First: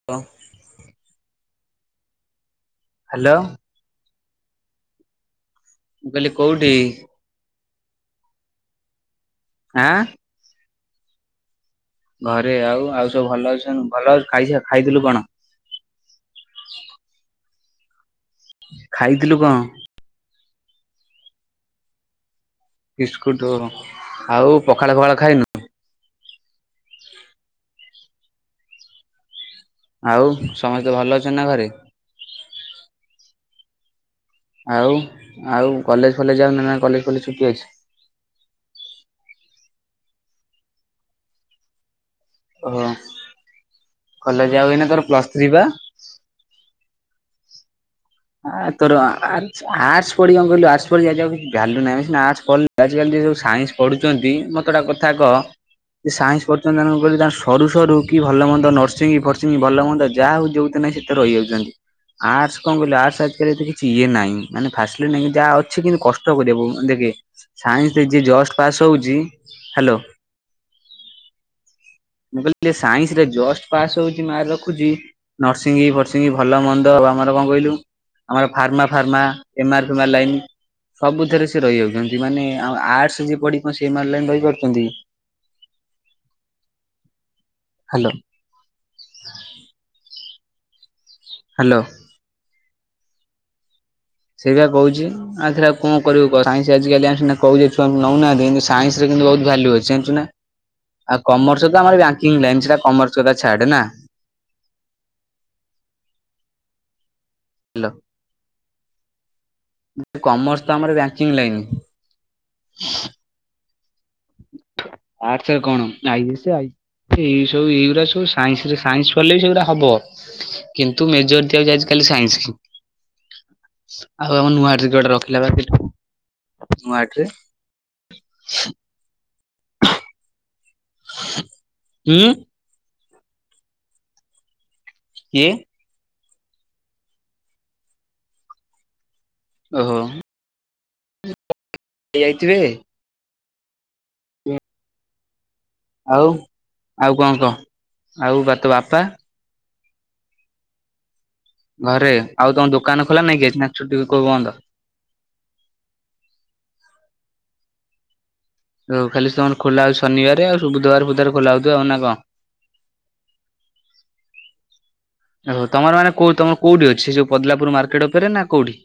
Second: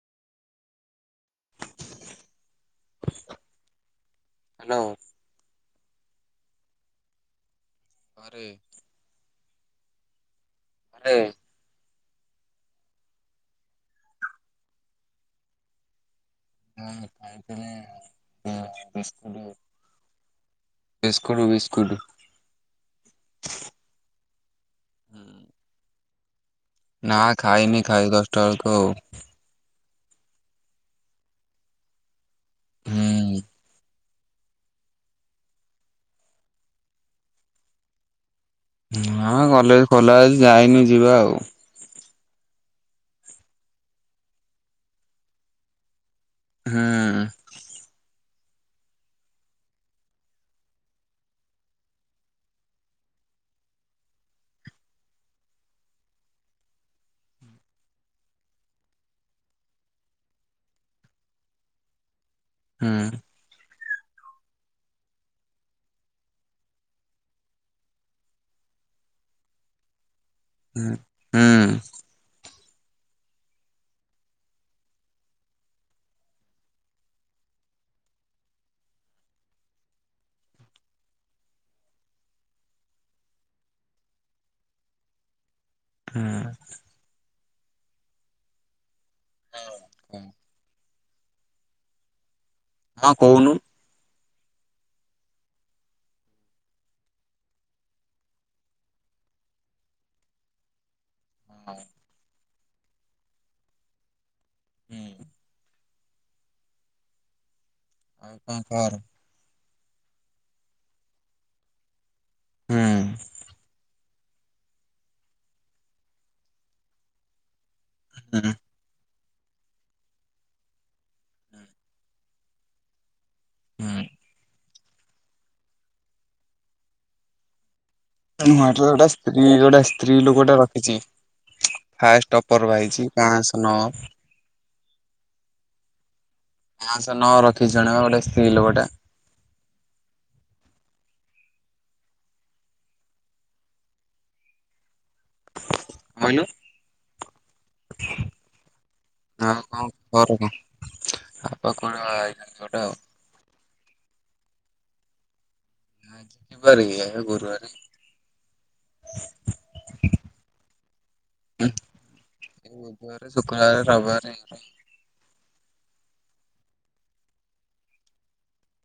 [unintelligible] Hello. Hello. ମୁଁ କହିଲି କୋଉଠି। ଘରେ। ଆଁ [unintelligible] ଘରେ ଆଉ ଆଉ ସବୁ ଭଲ ଅଛନ ଭଲ ଖାଇସା ଖାଇଥିଲୁ କଣ। ମୁଁ ଖାଇଥିଲି [unintelligible] ଖାଇଥିଲୁ ବିସ୍କୁଟୁ। କଣ ବିସ୍କୁଟୁ ମିସ୍କୁଟୁ। ବିସ୍କୁଟ ଆଉ ପଖାଳ ଫଖାଳ ହୁଁ। ଖାଇନୁ। ନା ଖାଇନି ଖାଇବି ଦଶଟା ବେଳୁକୁ ଆଉ। ଆଉ ସମସ୍ତେ ଭଲ ଅଛନ୍ତି ନା ଘରେ। ହୁଁ। ଆଉ ଆଉ କଲେଜ ଫଲେଜ ଯାଉନ ନା କଲେଜ ଫଲେଜ୍ ଛୁଟି ଅଛି। ହଁ ନା ମ କଲେଜ ଖୋଲା ଅଛି ଯାଇନି ଯିବା ଆଉ। ଓହୋ କଲେଜ ଆଉ ଏଇନା ତୋରୋ ପ୍ଲସ୍ ଥ୍ରୀ ପା। ହୁଁ। ଆ ତୋରୋ ଆର୍ଟ ପଢିକି କଁ କହିଲୁ ଆର୍ଟ [unintelligible] କିଛି ଭାଲ୍ୟୁ ନାହିଁ ଆମେ ସିନା ଆର୍ଟ ପଢି ଆଜିକାଲି ଯିଏ ସବୁ ସାଇନ୍ସ ପଢ଼ୁଚନ୍ତି ମତେ [unintelligible] କଥା କହ। ଯିଏ ସାଇନ୍ସ ପଢୁଚନ୍ତି ତାଙ୍କର କଁ କହିଲୁ ତାଙ୍କର ସରୁ ସରୁ କି ଭଲ ମନ୍ଦ ନର୍ସିଂ ଫର୍ସିଂ ଭଲ ମନ୍ଦ ଯାହା ହୋଉ ଯୋଉ [unintelligible] ରହିଯାଉଚନ୍ତି ଆର୍ଟ କଁ ହୁଁ [unintelligible] [unintelligible] କିଛି ଇଏ ନାଇଁ ମାନେ ଫାସଲିଟି ନାଇଁକି ଯାହା ଅଛି କିନ୍ତୁ କଷ୍ଟ କରିବାକୁ ଦେଖେ ସାଇନ୍ସରେ ଯିଏ ଜଷ୍ଟ ପାସ୍ ହୋଉଚି ହାଲୋ। ହୁଁ ହୁଁ। ମୁଁ କହିଲି [unintelligible] ସାଇନ୍ସ ରେ ଜଷ୍ଟ ପାସ୍ ହୋଉଚି ମାର୍ ରଖୁଚି ନର୍ସିଙ୍ଗି ଫର୍ସିଙ୍ଗି ଭଲ ମନ୍ଦ ଆଉ ଆମର କଁ କହିଲୁ। ଆମର ଫାର୍ମା ଫାର୍ମା ଏମାର ଫେମାର ଲାଇନ୍। ସବୁଥେରେ ସିଏ ରହିଯାଉଚନ୍ତି ମାନେ ଆଉ ଆର୍ଟ ଯିଏ ପଢିକି କଣ ସିଏ ଏମାର୍ ରହିପାରୁଚନ୍ତି କି। ହୁଁ। ହ୍ୟାଲୋ। ହଁ କୁମ୍ ହ୍ୟାଲୋ। ହଁ କହୁନୁ। ସେଇ ବା କହୁଛି। ଆଉଥରେ ଆଉ କଣ କରିବୁ କହ ସାଇନ୍ସ ଆଜି କାଲି ଆମେ ସିନା କହୁଚେ ଛୁଆ ନଉନାହାନ୍ତି କିନ୍ତୁ ସାଇନ୍ସରେ କିନ୍ତୁ ବହୁତ ଭ୍ୟାଲୁ ଅଛି ଜାଣିଛୁ ନା। ଆଉ କମର୍ସ ହଁ, ତ ଆମର ବ୍ୟାଙ୍କିଙ୍ଗ ଲାଇନ୍ ସେଟା କମର୍ସ କଥା ଛାଡେ ନା। ହୁଁ। ହାଲୋ। ଆଉ କଣ କର। କମର୍ସ ତ ଆମର ବ୍ୟାଙ୍କିଙ୍ଗ ଲାଇନ। ହୁଁ ଆର୍ଟସ୍ ରେ କଣ? ଆଇ ଏସ୍ ଆଇ ସବୁ ଏଇ ସବୁ ଏଇଗୁଡା ସବୁ ହୁଁ। ସାଇନ୍ସ୍ ରେ ସାଇନ୍ସ୍ ଚାଲେଇ ସେଗୁଡା ହବ, କିନ୍ତୁ ମେଜର ଦିଆଯାଇଛି ଖାଲି ସାଇନ୍ସ୍। ହୁଁ ଆଉ ଆମ ନୂଆ ଡିଗର ଟା ରଖିଲା ବା, ନୂଆଡିରେ ନ ଗୋଟା ସ୍ତ୍ରୀ ଗୋଟେ ସ୍ତ୍ରୀ ଲୋକଟା ରଖିଛି ହୁଁ ଫାଷ୍ଟ ଅ ପର୍ ବା ହେଇଛି କାଣାସ ନ କିଏ? ପାଅଂଶ ନ ରଖିଛି ଜଣେ ବା ଗୋଟେ ସ୍ତ୍ରୀ ଲୋକଟା। ଓହୋ। ଏ ଆଇ ଟି ରେ। ଆଉ, କହିଲୁ ଆଉ କଣ କହ? ଆଉ ବା ତୋ ବାପା? ଆଉ କଣ ଖବର କହ? ଘରେ, ଆଉ ତମ ଦୋକାନ ଖୋଲା ନାଇଁ କି ଆଜି? ନା ଛୁଟି ଲାଗି ବନ୍ଦ? ଆଜିି କି ବରେ କି? ଗୁରୁବାରେ। ଦ ଖାଲି ତମର ଖୋଲା ହୋଉଛି ଶନିବାରେ। ଆଉ ସବୁ ବୁଧବାର ବୁଦ୍ଧୁ ବରେ ଖୋଲା ହୋଉଥିବ ଆଉ ନା କଣ? ବୁଧବାରେ, ଶୁକ୍ରବାରେ, ରବିବରେ ଓହୋ। ତମର ମାନେ କୋଉ ତମର କୋଉଠି ଅଛି ସେ ପଦଲାପୁର ମାର୍କେଟ ଉପରେ ନା କୋଉଠି?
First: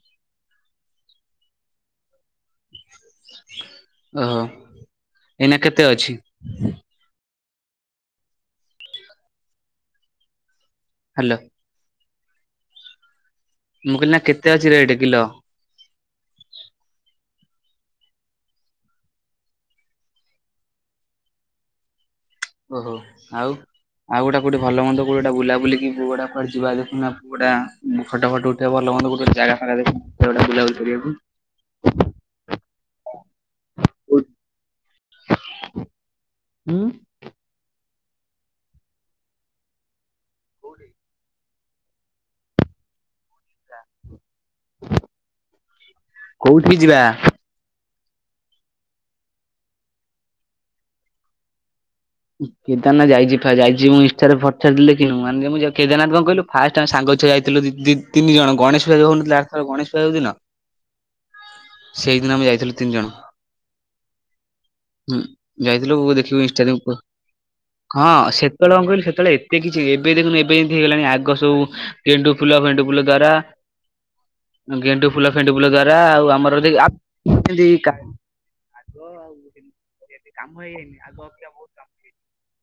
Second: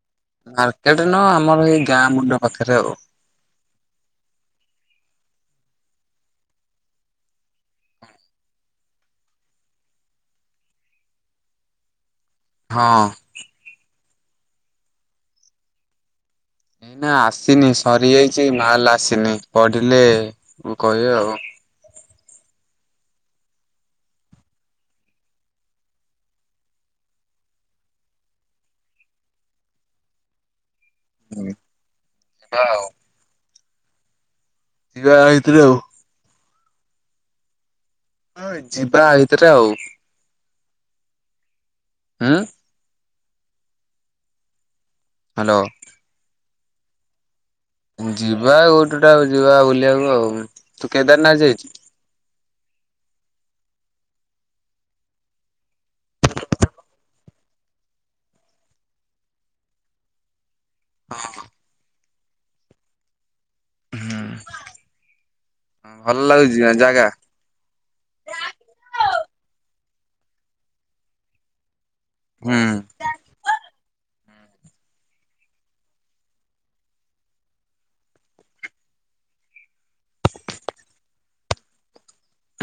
ମାର୍କେଟେ ନୁହଁ ଆମର ଏଇ ଗାଁ ମୁଣ୍ଡ ପାଖରେ ଆଉ। ଓହୋ। ଏଇନା କେତେ ଅଛି? ହାଲୋ। ହଁ। ମୁଁ କହିଲି ନା କେତେ ଅଛି ରେଟ୍ କିଲୋ? ନା ଆସିନି ସରିଯାଇଛି ମାଲ୍ ଆସିନି, ପଢିଲେ ମୁ କହିବି ଆଉ। ଓହୋ। ଆଉ ଆଉ ଗୋଟା କୋଉଠି ଭଲ ମନ୍ଦ କୋଉଟା ବୁଲାବୁଲି କି କୋଉଟା କୁଆଡେ ଯିବା [unintelligible] ଫଟୋ, ଫଟ ଉଠେଇବ ଭଲ ମନ୍ଦ କୋଉଠି ଗୋଟେ ଜାଗା ଫାଗା ଦେଖି କୁଆଡ଼େ ଗୋଟେ ବୁଲା ବୁଲି କରିବାକୁ। ହୁଁ, ହଁ। ହୁଁ। ଯିବା ହେଇଥିଲ। ଉଁ। ହଁ ଯିବା ଏଇ ଭିତରେ ଆଉ। କୋଉଠି? ଆ। ା [inaudible] ହାଲୋ। କୋଉଠି କି ଯିବା? ଯିବା ଆଉ କୋଉଠୁଟା ଆଉ ଯିବା ବୁଲିବାକୁ ଆଉ। ତୁ କେଦାରନାଥ ଯାଇଛୁ? କେଦାରନାଥ୍ ଯାଇଛି, ଯାଇଛି। ମୁଁ ଇନ୍ଷ୍ଠାରେ ଫଟ୍ ଛାଡିଛି ଦେଖିନୁ? ମାନ୍ ମୁଁ କେଦାରନାଥ୍ କଣ କହିଲୁ? ଫାଷ୍ଟ ଆମେ ସାଙ୍ଗ ଛୁଆ ଯାଇଥିଲୁ ଦି-ଦି ତିନି ଜଣ। ଗଣେଶ ପୂଜା ଯୋଉ ହୋଉନଥିଲା ଆର ଥର ଗଣେଶପୂଜା ଯୋଉ ଦିନ ହଁ। ସେଇଦିନ ଆମେ ଯାଇଥିଲୁ ତିନି ଜଣ। ହୁଁ ହୁଁ ଯାଇଥିଲୁ ବୋଉ ଭଲ ଦେଖିବୁ ଲାଗୁଛି ଇନଷ୍ଟାରେ ଉପ ଜାଗା ହଁ ସେତେବେଳେ କଣ କହିଲି ସେତେବେଳେ ଏତେ କିଛି ଏବେ ଦେଖୁନୁ ଏବେ ଯେମିତି ହେଇଗଲାଣି ଆଗ ସବୁ। ଗେଣ୍ଡୁ ଫୁଲ ହୁଁ। ଭେଣ୍ଡୁ ଫୁଲ ଦ୍ଵାରା। ଗେଣ୍ଡୁ ଫୁଲ ଫେନ୍ଧୁ ଫୁଲ ଦ୍ଵାରା ଆଉ ଆମର ଦେଖ [unintelligible] ଆଗ ଆଉତି [unintelligible] କାମ ହେଇନି ଆଗ। କମ୍ପ୍ଲିଟ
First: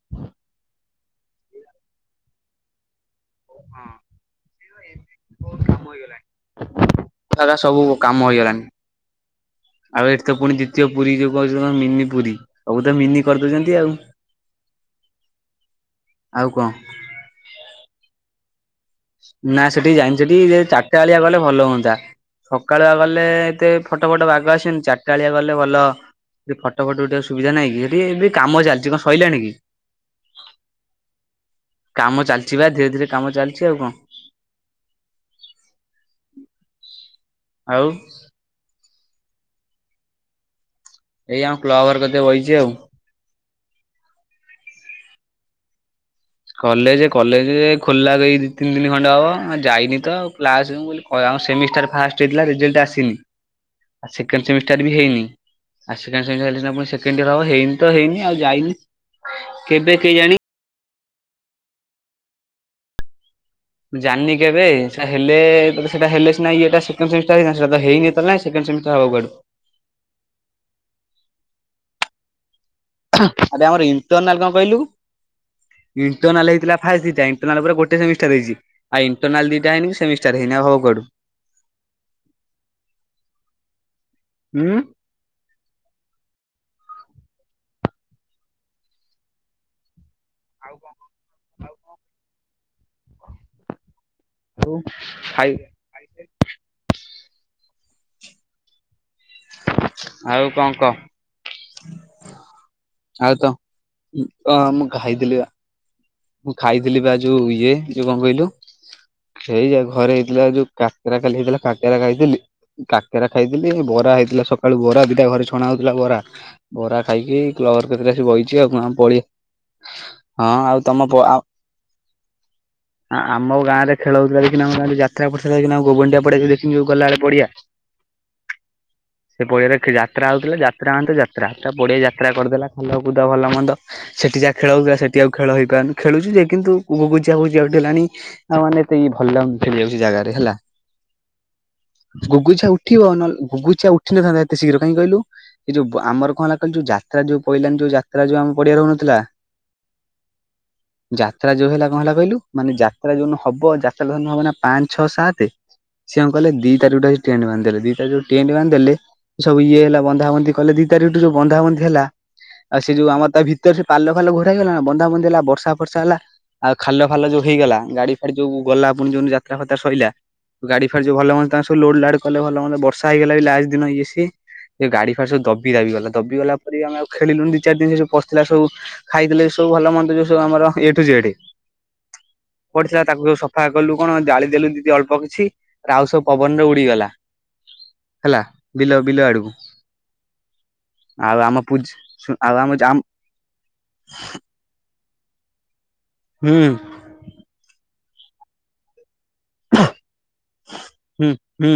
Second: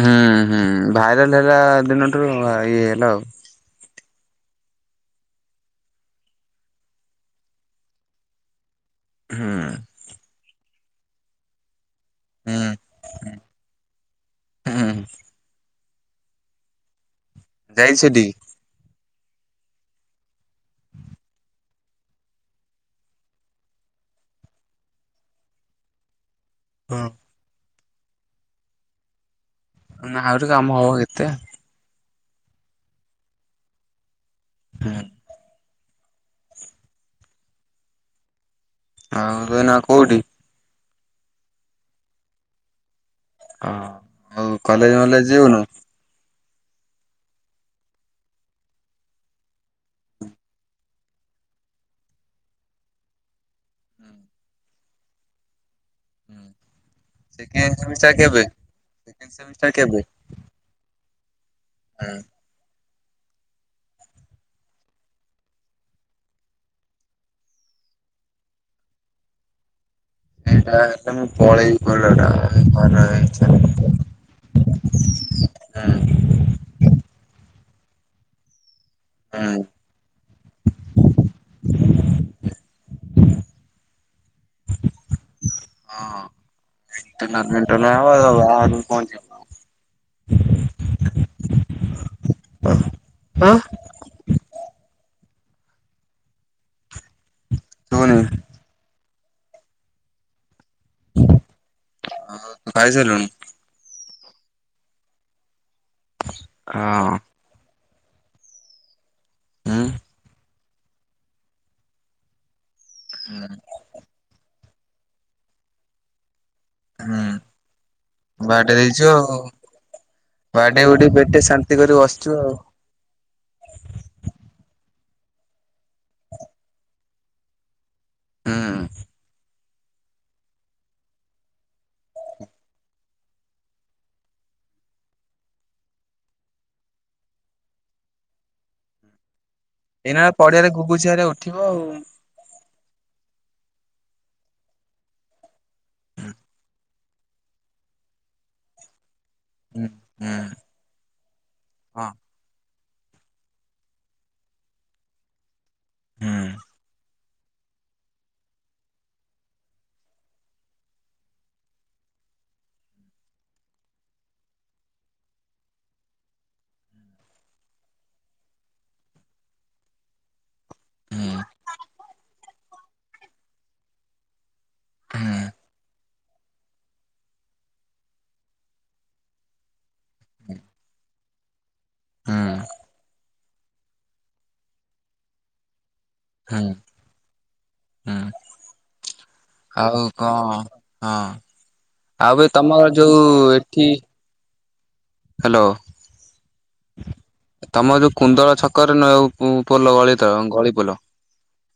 ହୁଁ ହୁଁ ଭାଇରାଲ ହେଲା ଦିନଠୁ ଇଏ ହେଲା ଆଉ। ହଁ ସେତ ଏ ବହୁତ କାମ ହେଇଗଲାଣି ଶେରା ସବୁ କାମ ହେଇଗଲାଣି। ହୁଁ। ଆଉ ଏଠି ତ ପୁଣି ଦ୍ଵିତୀୟ ପୁରୀ ଯୋଉ କହୁଛନ୍ତି କଣ ମିନି ପୁରୀ। ହୁଁ। ସବୁ ତ ମିନି କରିଦଉଛନ୍ତି ଆଉ ହୁଁ ହୁଁ ଆଉ କଣ। ଯାଇଚୁ ସେଠିକି? ନା ସେଠିକି ଯାଇନି ସେଠିକି ଯେ ଚାରିଟା ବେଳିଆ ଗଲେ ଭଲ ହୁଅନ୍ତା। ସକାଳୁଆ ଗଲେ ଏତେ ଫଟ ଫଟ ବାଘ ଆସନି ଚାରିଟାଳିଆ ଗଲେ ଭଲ। ସେଠି ଫଟୋ ଫଟ ଉଠେଇବାକୁ ସୁବିଧା ନାଇଁ କି ସେଠ ଏ ବି କାମ ଚାଲିଛି କଣ ସଇଲାଣିକି ନା ଆହୁରି କାମ ହବ କେତେ। କାମ ଚାଲିଛି ବା ଧୀରେ ଧୀରେ କାମ ଚାଲିଛି ଆଉ କଣ। ହଁ। ଆଉ। ଆଉ ତୁ ଏ ନା କୋଉଠି? ଏଇ ଆ କ୍ଲବ ଘର କତିରେ ବଇଚି ଆଉ। ଓ ଆଉ କଲେଜ ମଲେଜ ଯିବୁନୁ? କଲେଜ କଲେଜ ଏ ଖୋଲିଲାବେକୁ ଦି ତିନି ଦିନ ଖଣ୍ଡେ ହବ ଯାଇନି ତ ଆଉ କ୍ଲାସକୁ ମୁଁ କହିଲି ଓ ଆଉ ସେମିଷ୍ଟାର୍ ଫାଷ୍ଟ ହେଇଥିଲା ରେଜଲ୍ଟ ଆସିନି ଆ ସେକେଣ୍ଡ ସେମିଷ୍ଟାର ବି ହେଇନି। ଆ ସେକେଣ୍ଡ ସେମିଷ୍ଟର ହେଲେ ସିନା ପୁଣି ସେକେଣ୍ଡୟର ହବ ସେକେଣ୍ଡ ହେଇନି ତ ସେମିଷ୍ଟାର ହେଇନି ଆଉ କେବେ? ଯାଇନି ସେକେଣ୍ଡ ସେମିଷ୍ଟାର କେବେ କେଇଜାଣି। ହଁ। ଜାନି କେବେ ସିନା ହେଲେ ସେଟା ହେଲେ ସିନା ଇଏଟା ସେକେଣ୍ଡ ସେମିଷ୍ଟର ହେଇଥାନ୍ତା ସେତେଟା ତ ହେଇନି ଏତେବେଳେ ଯାଏ ସେକେଣ୍ଡ ସେମିଷ୍ଟର ହବ କୁଆଡୁ। ଏଇଟା ହେଲେ ମୁଁ ପଳେଇବି କୁଆଡେ ଗୋଟେ ଘରେ ରହି ଆରେ ଆମର ଇଣ୍ଟରନାଲ କଣ କହିଲୁ ଇନ୍ ହୁଁ ଇଣ୍ଟରନାଲ ହେଇଥିଲା ଫାର୍ଷ୍ଟ ଦିଟା ଇଣ୍ଟରନାଲ ପରେ ଗୋଟେ ସେମିଷ୍ଟର ହେଇଚି ଆଉ ଇଣ୍ଟରନାଲ ହୁଁ ଦିଟା ହେଇନି କି ସେମିଷ୍ଟ ଚାର ହେଇନି ହବ କୁଆଡୁ ଉଁ [unintelligible] ପହଞ୍ଚିବ ଆଉ କଣ କ ଆଉ କଣ? କହୁନୁ ହଁ ଆଉ ଖାଇ [unintelligible] ହଁ ନା ଆଉ କଣ କହ? କହ ଆଉ ତ ଅ ମୁଁ ଖାଇଥିଲି ବା ମୁଁ ଖାଇଥିଲି ହଁ ବା ଯୋଉ ଇଏ ଯୋଉ କଣ କହିଲୁ ସେଇଯା ଘରେ ହେଇଥିଲା ଯୋଉ କାକେରା କାଲି ହେଇଥିଲା କାକେରା ଖାଇଥିଲି। କାକେରା ହୁଁ ଖାଇଥିଲି ବରା ହେଇଥିଲା ସକାଳୁ ବରା ଦିଟା ଘରେ ଛଣା ହଉଥିଲା ବରା ବରା ହୁଁ। ଖାଇକି ଏଇ କ୍ଳବ୍ ଘର କତିରେ ଅସିକି ବଇଚି ଆଉ ବାଡେଇ କଣ ପଳେଇଆ ହଁ ଆଉ ତୁ ତମ ଟେ ପେଟେ ଶାନ୍ତି କରି ବସିଛୁ ଆଉ। ହଁ ଆମ ଗାଁରେ ଖେଳଉଥିଲା ଦେଖିନୁ ଆମ ଗାଁ ରେ ଯାତ୍ରା ପଡିଥିଲା ଦେଖିନୁ ଘୁଗୁଣ୍ଡିଆ ପଡିଆ ଯଉ ଦେଖିନୁ ଯୋଉ ଗଲାବେଳେ ପଡିଆ [inaudible] ହଁ। ପଇଆ ଯାତ୍ରା ହଉଥିଲା ଯାତ୍ରା ମାନେ ଯାତ୍ରା ପଡିଆ ଯାତ୍ରା କରିଦେଲା ଖାଲକୁୁଦ ଭଲ ମନ୍ଦ ସେଠି ଯା ଖେଳ ହଉଥିଲା ସେଠି ଆଉ ଖେଳ ହେଇ ଖେଳୁ ଯେ କିନ୍ତୁ ଜି ବୁଜିଠ ହେଲାଣି ଆଉ ମେ ଏତେଇ ଭଲ ଲାଗୁନି। ଖେଳିବାକୁ ସେ ଏଇନା ପଡିଆରେ ଗୁଘୁଝିଆରେ ଉଠିବ ଆଉ ଗୁଗୁଛିଆ ଉଠିବ ଗୁଗୁଛିଆ ଉଠିନଥାନ୍ତା ଏତେ ଶୀଘ୍ର କାହିଁ କହିଲୁ? ଏ ଯୋଉ ଆମର କଣ ହେଲା କହିଲୁ ଯୋଉ ଯାତ୍ରା ଯୋଉ ପହିଲାନି ଯୋଉ ଯାତ୍ରା ଯୋଉ ଆମ ପଡିଆ ହଉନଥିଲା। ହୁଁ ହୁଁ। ଯାତ୍ରା ଯୋଉ ହେଲା କଣ ହଁ ହେଲା କହିଲୁ ମାନେ ଯାତ୍ରା ଯୋଉ ହବ ଯାତ୍ରା ଧ ହବ ନା ପାଞ୍ଚ ଛଅ ସାତ ସିଏ ହୁଁ କଣ କଲେ ଦି ତାରିଖଟା ଟେଣ୍ଟ ବାନ୍ଧିଦେଲେ ଦି ତାରିଖ ଟେଣ୍ଟ ବାନ୍ଧି ଦେଲେ। ସବୁ ଇଏ ହେଲା ବନ୍ଧାବନ୍ଧି କଲେ ଦି ତାରିଖଠୁ ଯୋଉ ବନ୍ଧାବନ୍ଧି ହେଲା। ଆଉ ସେ ଯଉ ଆମର ତା ଭିତରେ ସେ ପାଲ ଫାଲ ଘର ହେଇଗଲା ନା ବନ୍ଧାବନ୍ଧି ହେଲା। ବର୍ଷା ଫର୍ଷା ହେଲା ଆଉ ଖାଲ ଫାଲ ଯୋଉ ହେଇଗଲା ଗାଡି ଫାଡି ଯୋଉ ଗଲା ପୁଣି ଯୋଉି ଯାତ୍ରା ଫାତ୍ରା ସଇଲା। ଗାଡି ଫାଡି ଭଲ ହୁଁ ମନ୍ଦ ତାଙ୍କ ସବୁ ଲୋଡ ଲାଡ କଲେ ଭଲ ମନ୍ଦ ବର୍ଷା ହେଇଗଲା ବି ଲାଷ୍ଟ ଦିନ ଇଏ ସିଏ ସେ ଗାଡି ଫାଡି ହୁଁ ସବୁ ଦବି ଦାବି ଗଲା। ଦବିଗଲା ପରେ ଆମେ ଆଉ ଖେଳିଲୁନି ଦି ଚାରି ଦିନ ସେ ସବୁ ପଡିଥିଲା ସବୁ ଖାଇଥିଲେ ସବୁ ଭଲ ମନ୍ଦ। ଯୋଉ ଆମର ଏ ଠୁ ଜେଡ୍ ହୁଁ ପଡିଥିଲା ତାକୁ ସବୁ ସଫା କଲୁ କଣ ଜାଳି ଦେଲୁ ଦିଦି ଅଳ୍ପ କିଛି ଆଉ ସବୁ ହୁଁ ପବନରେ ଉଡିଗଲା। ହୁଁ ହେଲା ବିଲ ବିଲ ଆଡକୁ। ଆଉ କଣ ହଁ। ଆଉ ଆମ ପୂଜ୍ ଆଉ ଏ ଆମ ତମର ଜାମ୍ ଯୋଉ ଏଠି ହ୍ୟାଲୋ। ହୁଁ। ତମ ଯୋଉ କୁନ୍ଦଳ ଛକରେ ପୋଲ ଗଳି ତ ଗଳି ପୋଲ। ହୁଁ ହୁଁ।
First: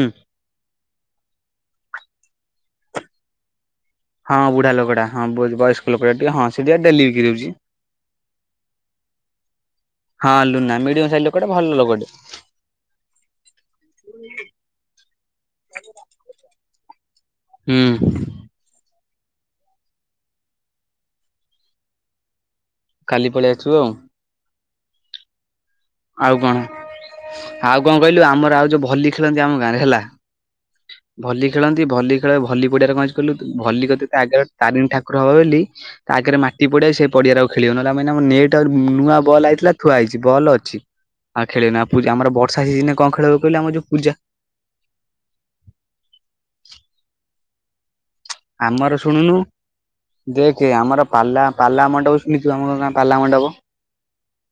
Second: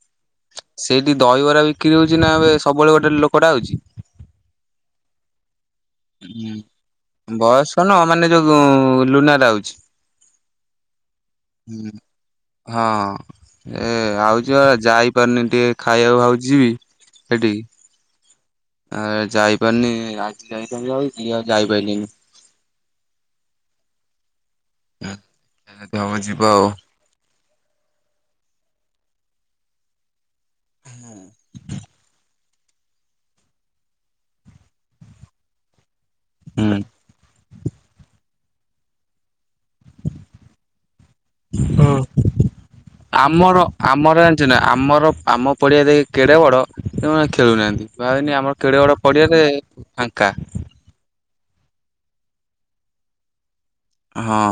ସେଇଠି ଦହିବରା ବିକ୍ରି ହଉଛି ନା ଏବେ ସବୁବେଳେ ଗୋଟେ ଲୋକଟା ଆଉଛି। ହଁ ବୁଢା ଲୋକଟା ବୟସ୍କ ଲୋକଟା ଟିକେଁ ସେ ହଁ ଟିକେ ଡେଲି ବିକ୍ରି ହଉଛି। ବୟସ ନ ମାନେ ଯୋଉ ଲୁନାରେ ଆଉଚ୍ଛି। ହଁ ଲୁନା ମିଡିୟମ ସାଇଜ୍ ଲୋକଟେ ଭଲ ଲୋକଟେ। ହଁ ଏ ଆଉ ଯ ଯାଇ ଯାଇପାରୁନି ଟିକେ ଖାଇବାକୁ ଭାବଛିିବି ସେଠିକି। ହୁଁ। ଆ ଯାଇପାରିନି ଆଜି ଯାଇଥାନ୍ତି ଆଉ କି ଆଉ ଯାଇପାରିଲିନି। କାଲି ପଳେଇ ଆସିବୁ ଆଉ ଯଦି ହବ ଆଉ ଯିବା କଣ ଆଉ କଣ କହିଲୁ ଆମର ଆଉ ଯୋଉ ଭଲି ଖେଳନ୍ତି ଆମ ଗାଁରେ ହେଲା। ଭଲି ଖେଳନ୍ତି ଭଲି ଖେଳ ଭଲି ପଡିଆ କଣ ହେଇଛି କହିଲୁ ଭଲି କ ଆଗରେ ତାରିଣ ଠାକୁର ହବ ବୋଲି। ତା ଆଗରେ ମାଟି ହୁଁ ପଡିଆ ସେ ପଡିଆରେ ଆଉ ଖେଳି ହେବନି ମାନ ଆମର ନେଟ ଆଉ ନୂଆ ବଲ୍ ଆଇଥିଲା। ଥୁଆ ହେଇଛି ବଲ ଅଛି ଆଉ ଖେଳି ହେବନି ଆମର ବର୍ଷା ସିଜନରେ କଣ ଖେଳିବ ଆମର କହିଲେ ଆମ ଯୋଉ ପୁଜା ଆମର ଜାଣିଚ ଆମର ଆମ ପଡ଼ିଆ ଯେ କେଡ଼େ ବଡ଼ ସେମାନେ ଖେଳୁନାହାଁନ୍ତି ଭାବେନି ଆ ଆମର କେଡ଼ ବଡ଼ ପଡ଼ିଆରେ ଫାଙ୍କା କି ଆମର ପାଲା ପାଲା ମଣ୍ଡପ ଶୁଣିିଥୁବ ଆମ ଗାଁ ପାଲା ମଣ୍ଡପ। ହଁ।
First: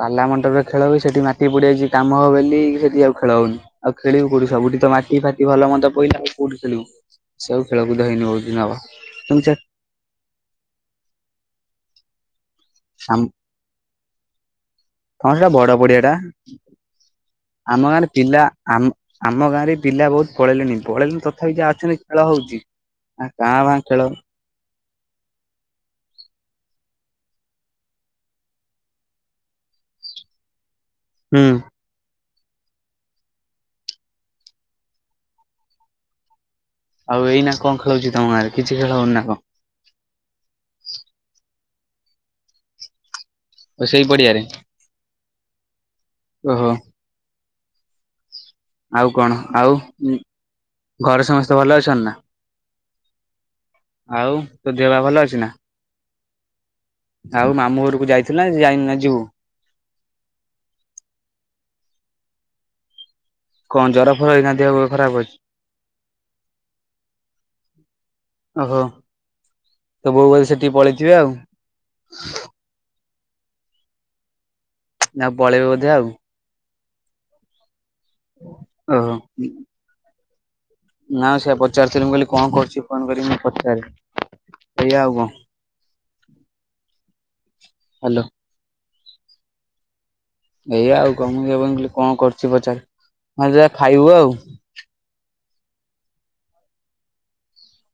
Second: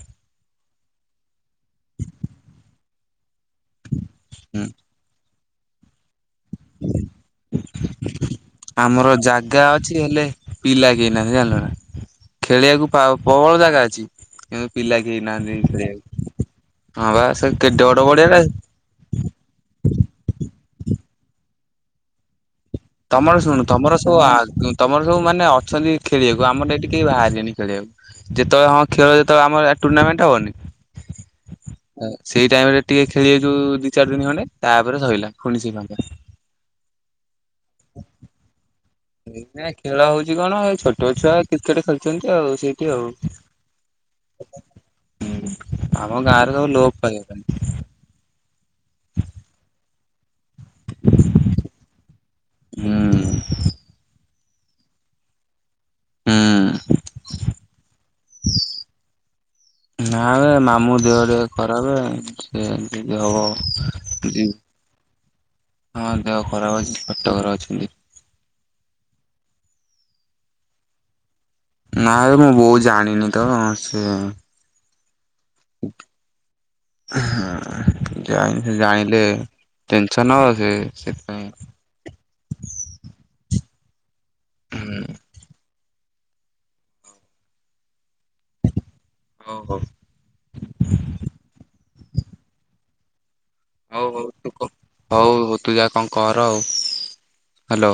ପାଲା ମଣ୍ଡପରେ ଖେଳ ହୁଏ ବି ସେଠି ମାଟି ପଡିଯାଇଛି କାମ ବୋଲି ସେଠି ଆଉ ଖେଳ ହଉନି ଆଉ ଖେଳିବୁ କୋଉଠି ସବୁଠି ତ ମାଟି ଫାଟି ଭଲ ମନ୍ଦ ପିଲା ଆଉ କୋଉଠି ଖେଳିବୁ? ଖେଳକୁଦ ହେଇନି ବହୁତ ଦିନ ହବ। ଆମର ତୁ ଜାଗା ଅଛି ହେଲେ ପିଲା କେହି ନାହାନ୍ତି ଜାଣିଲୁ ନା ଖେଳିବାକୁ। ଆମ ପ୍ରବଳ ଜାଗା ଅଛି କିନ୍ତୁ ପିଲା କେହି ହଁ ସେଟା ହେଇନାହାନ୍ତି ବଡ ପଡିଆ ଟା ଖେଳିବାକୁ। ହଁ ବା ସେ ଆମ କେଡେ ବଡ ଗାଁରେ ପଡିଆଟା? ପିଲା ଆମ ଆମ ଗାଁରେ ପିଲା ବହୁତ ପଳେଇଲେଣି ପଳେଇଲେଣି ତଥାପି ଯାହା ଅଛନ୍ତି ଖେଳ ହଉଛି। ଆ ତମର କାଁ ଶୁନ ଭାଁ ତମର ଖେଳ ସବୁ ଆଗ ତମର ସବୁ ମାନେ ଅଛନ୍ତି ଖେଳିବାକୁ ଆମର ଏଠି କେହି ବାହାରିବେନି ଖେଳିବାକୁ। ଯେତେବେଳେ ହଁ ଖେଳ ଯେତେବେଳେ ଆମର ଟୁର୍ଣ୍ଣାମେଣ୍ଟ ହବନି ହୁଁ ଅ ସେଇ ଟାଇମ୍ ରେ ଟିକେ ଖେଳିଲୁ ଦି ଚାରି ଦିନି ଖଣ୍ଡେ ତାପରେ ସରିଲା ଫୁଣି ସେ ଫାଙ୍କା ଆଉ ଏଇନା କଣ ଖେଳୁଛି ତମ ଗାଁ ରେ? କିଛି ଖେଳ ହୋଉନି ନା କଣ? ଇନା ଖେଳ ହୋଉଚି କଣ ଏ ଛୋଟ ଛୁଆ କ୍ରିକେଟ୍ ଖେଳୁଛନ୍ତି ଆଉ ସେଇଠି ଆଉ। ହଁ ଓ ସେଇ ପଡିଆରେ ଆମ ଗାଁରେ ସବୁ ଓହୋ ଲୋପ ପାଇଯାଇଚନ୍ତି। ଆଉ କଣ ଆଉ ଘରେ ସମସ୍ତେ ଭଲ ଅଛନ୍ତି ନା? ହୁଁ ଆଉ ତୋ ଦେହ ପା ଭଲ ଅଛି ନା? ହୁଁ ଆଉ ମାମୁଁ ଘରକୁ ଯାଇଥିଲୁନା ଆଜି ଯାଇନୁ ନା ଯିବୁ? ନା ବେ ମାମୁଁ ଦେହ ଟିକେ ଖରାପ ସେ କଣ ଜର ଫର [unintelligible] ହଁ ହେଇକିନା ଦେହ ଖରାପ ଅଛି ଦେହ ଖରାପ ଅଛି ସେ କଟକ ରେ ଅଛନ୍ତି। ଓ ହୋ ତୋ ବୋଉ ବୋଧେ ସେଠିକି ପଳେଇଥିବେ ଆଉ। ନାବେ ମୋ ବୋଉ ଜାଣିନି ତ ସିଏ ନା ପଳେଇବେ ବୋଧେ ଆଉ ହଁ ଜା ହେଲେ ସେ ଓହୋ ଜାଣିଲେ ଟେନସନ୍ ହବ ଯେ। ନା ସେୟା ପଚାରିଥିଲି ମୁଁ କହିଲି କଣ କରୁଚି ଫୋନ କରିକି ମୁଁ ପଚାରିବି ଏଇଆ ଆଉ ହୁଁ କଣ? ହ୍ୟାଲୋ ଓ ହୋ ଏଇଆ ଆଉ କଁ ମୁଁ [unintelligible] କଣ କରୁଚି ପଚାରେ ହଉ ତୁ ଯା ଖାଇବୁ ଆଉ। ହୋଉ ତୁ ଯା କଣ କର ଆଉ। ହାଲୋ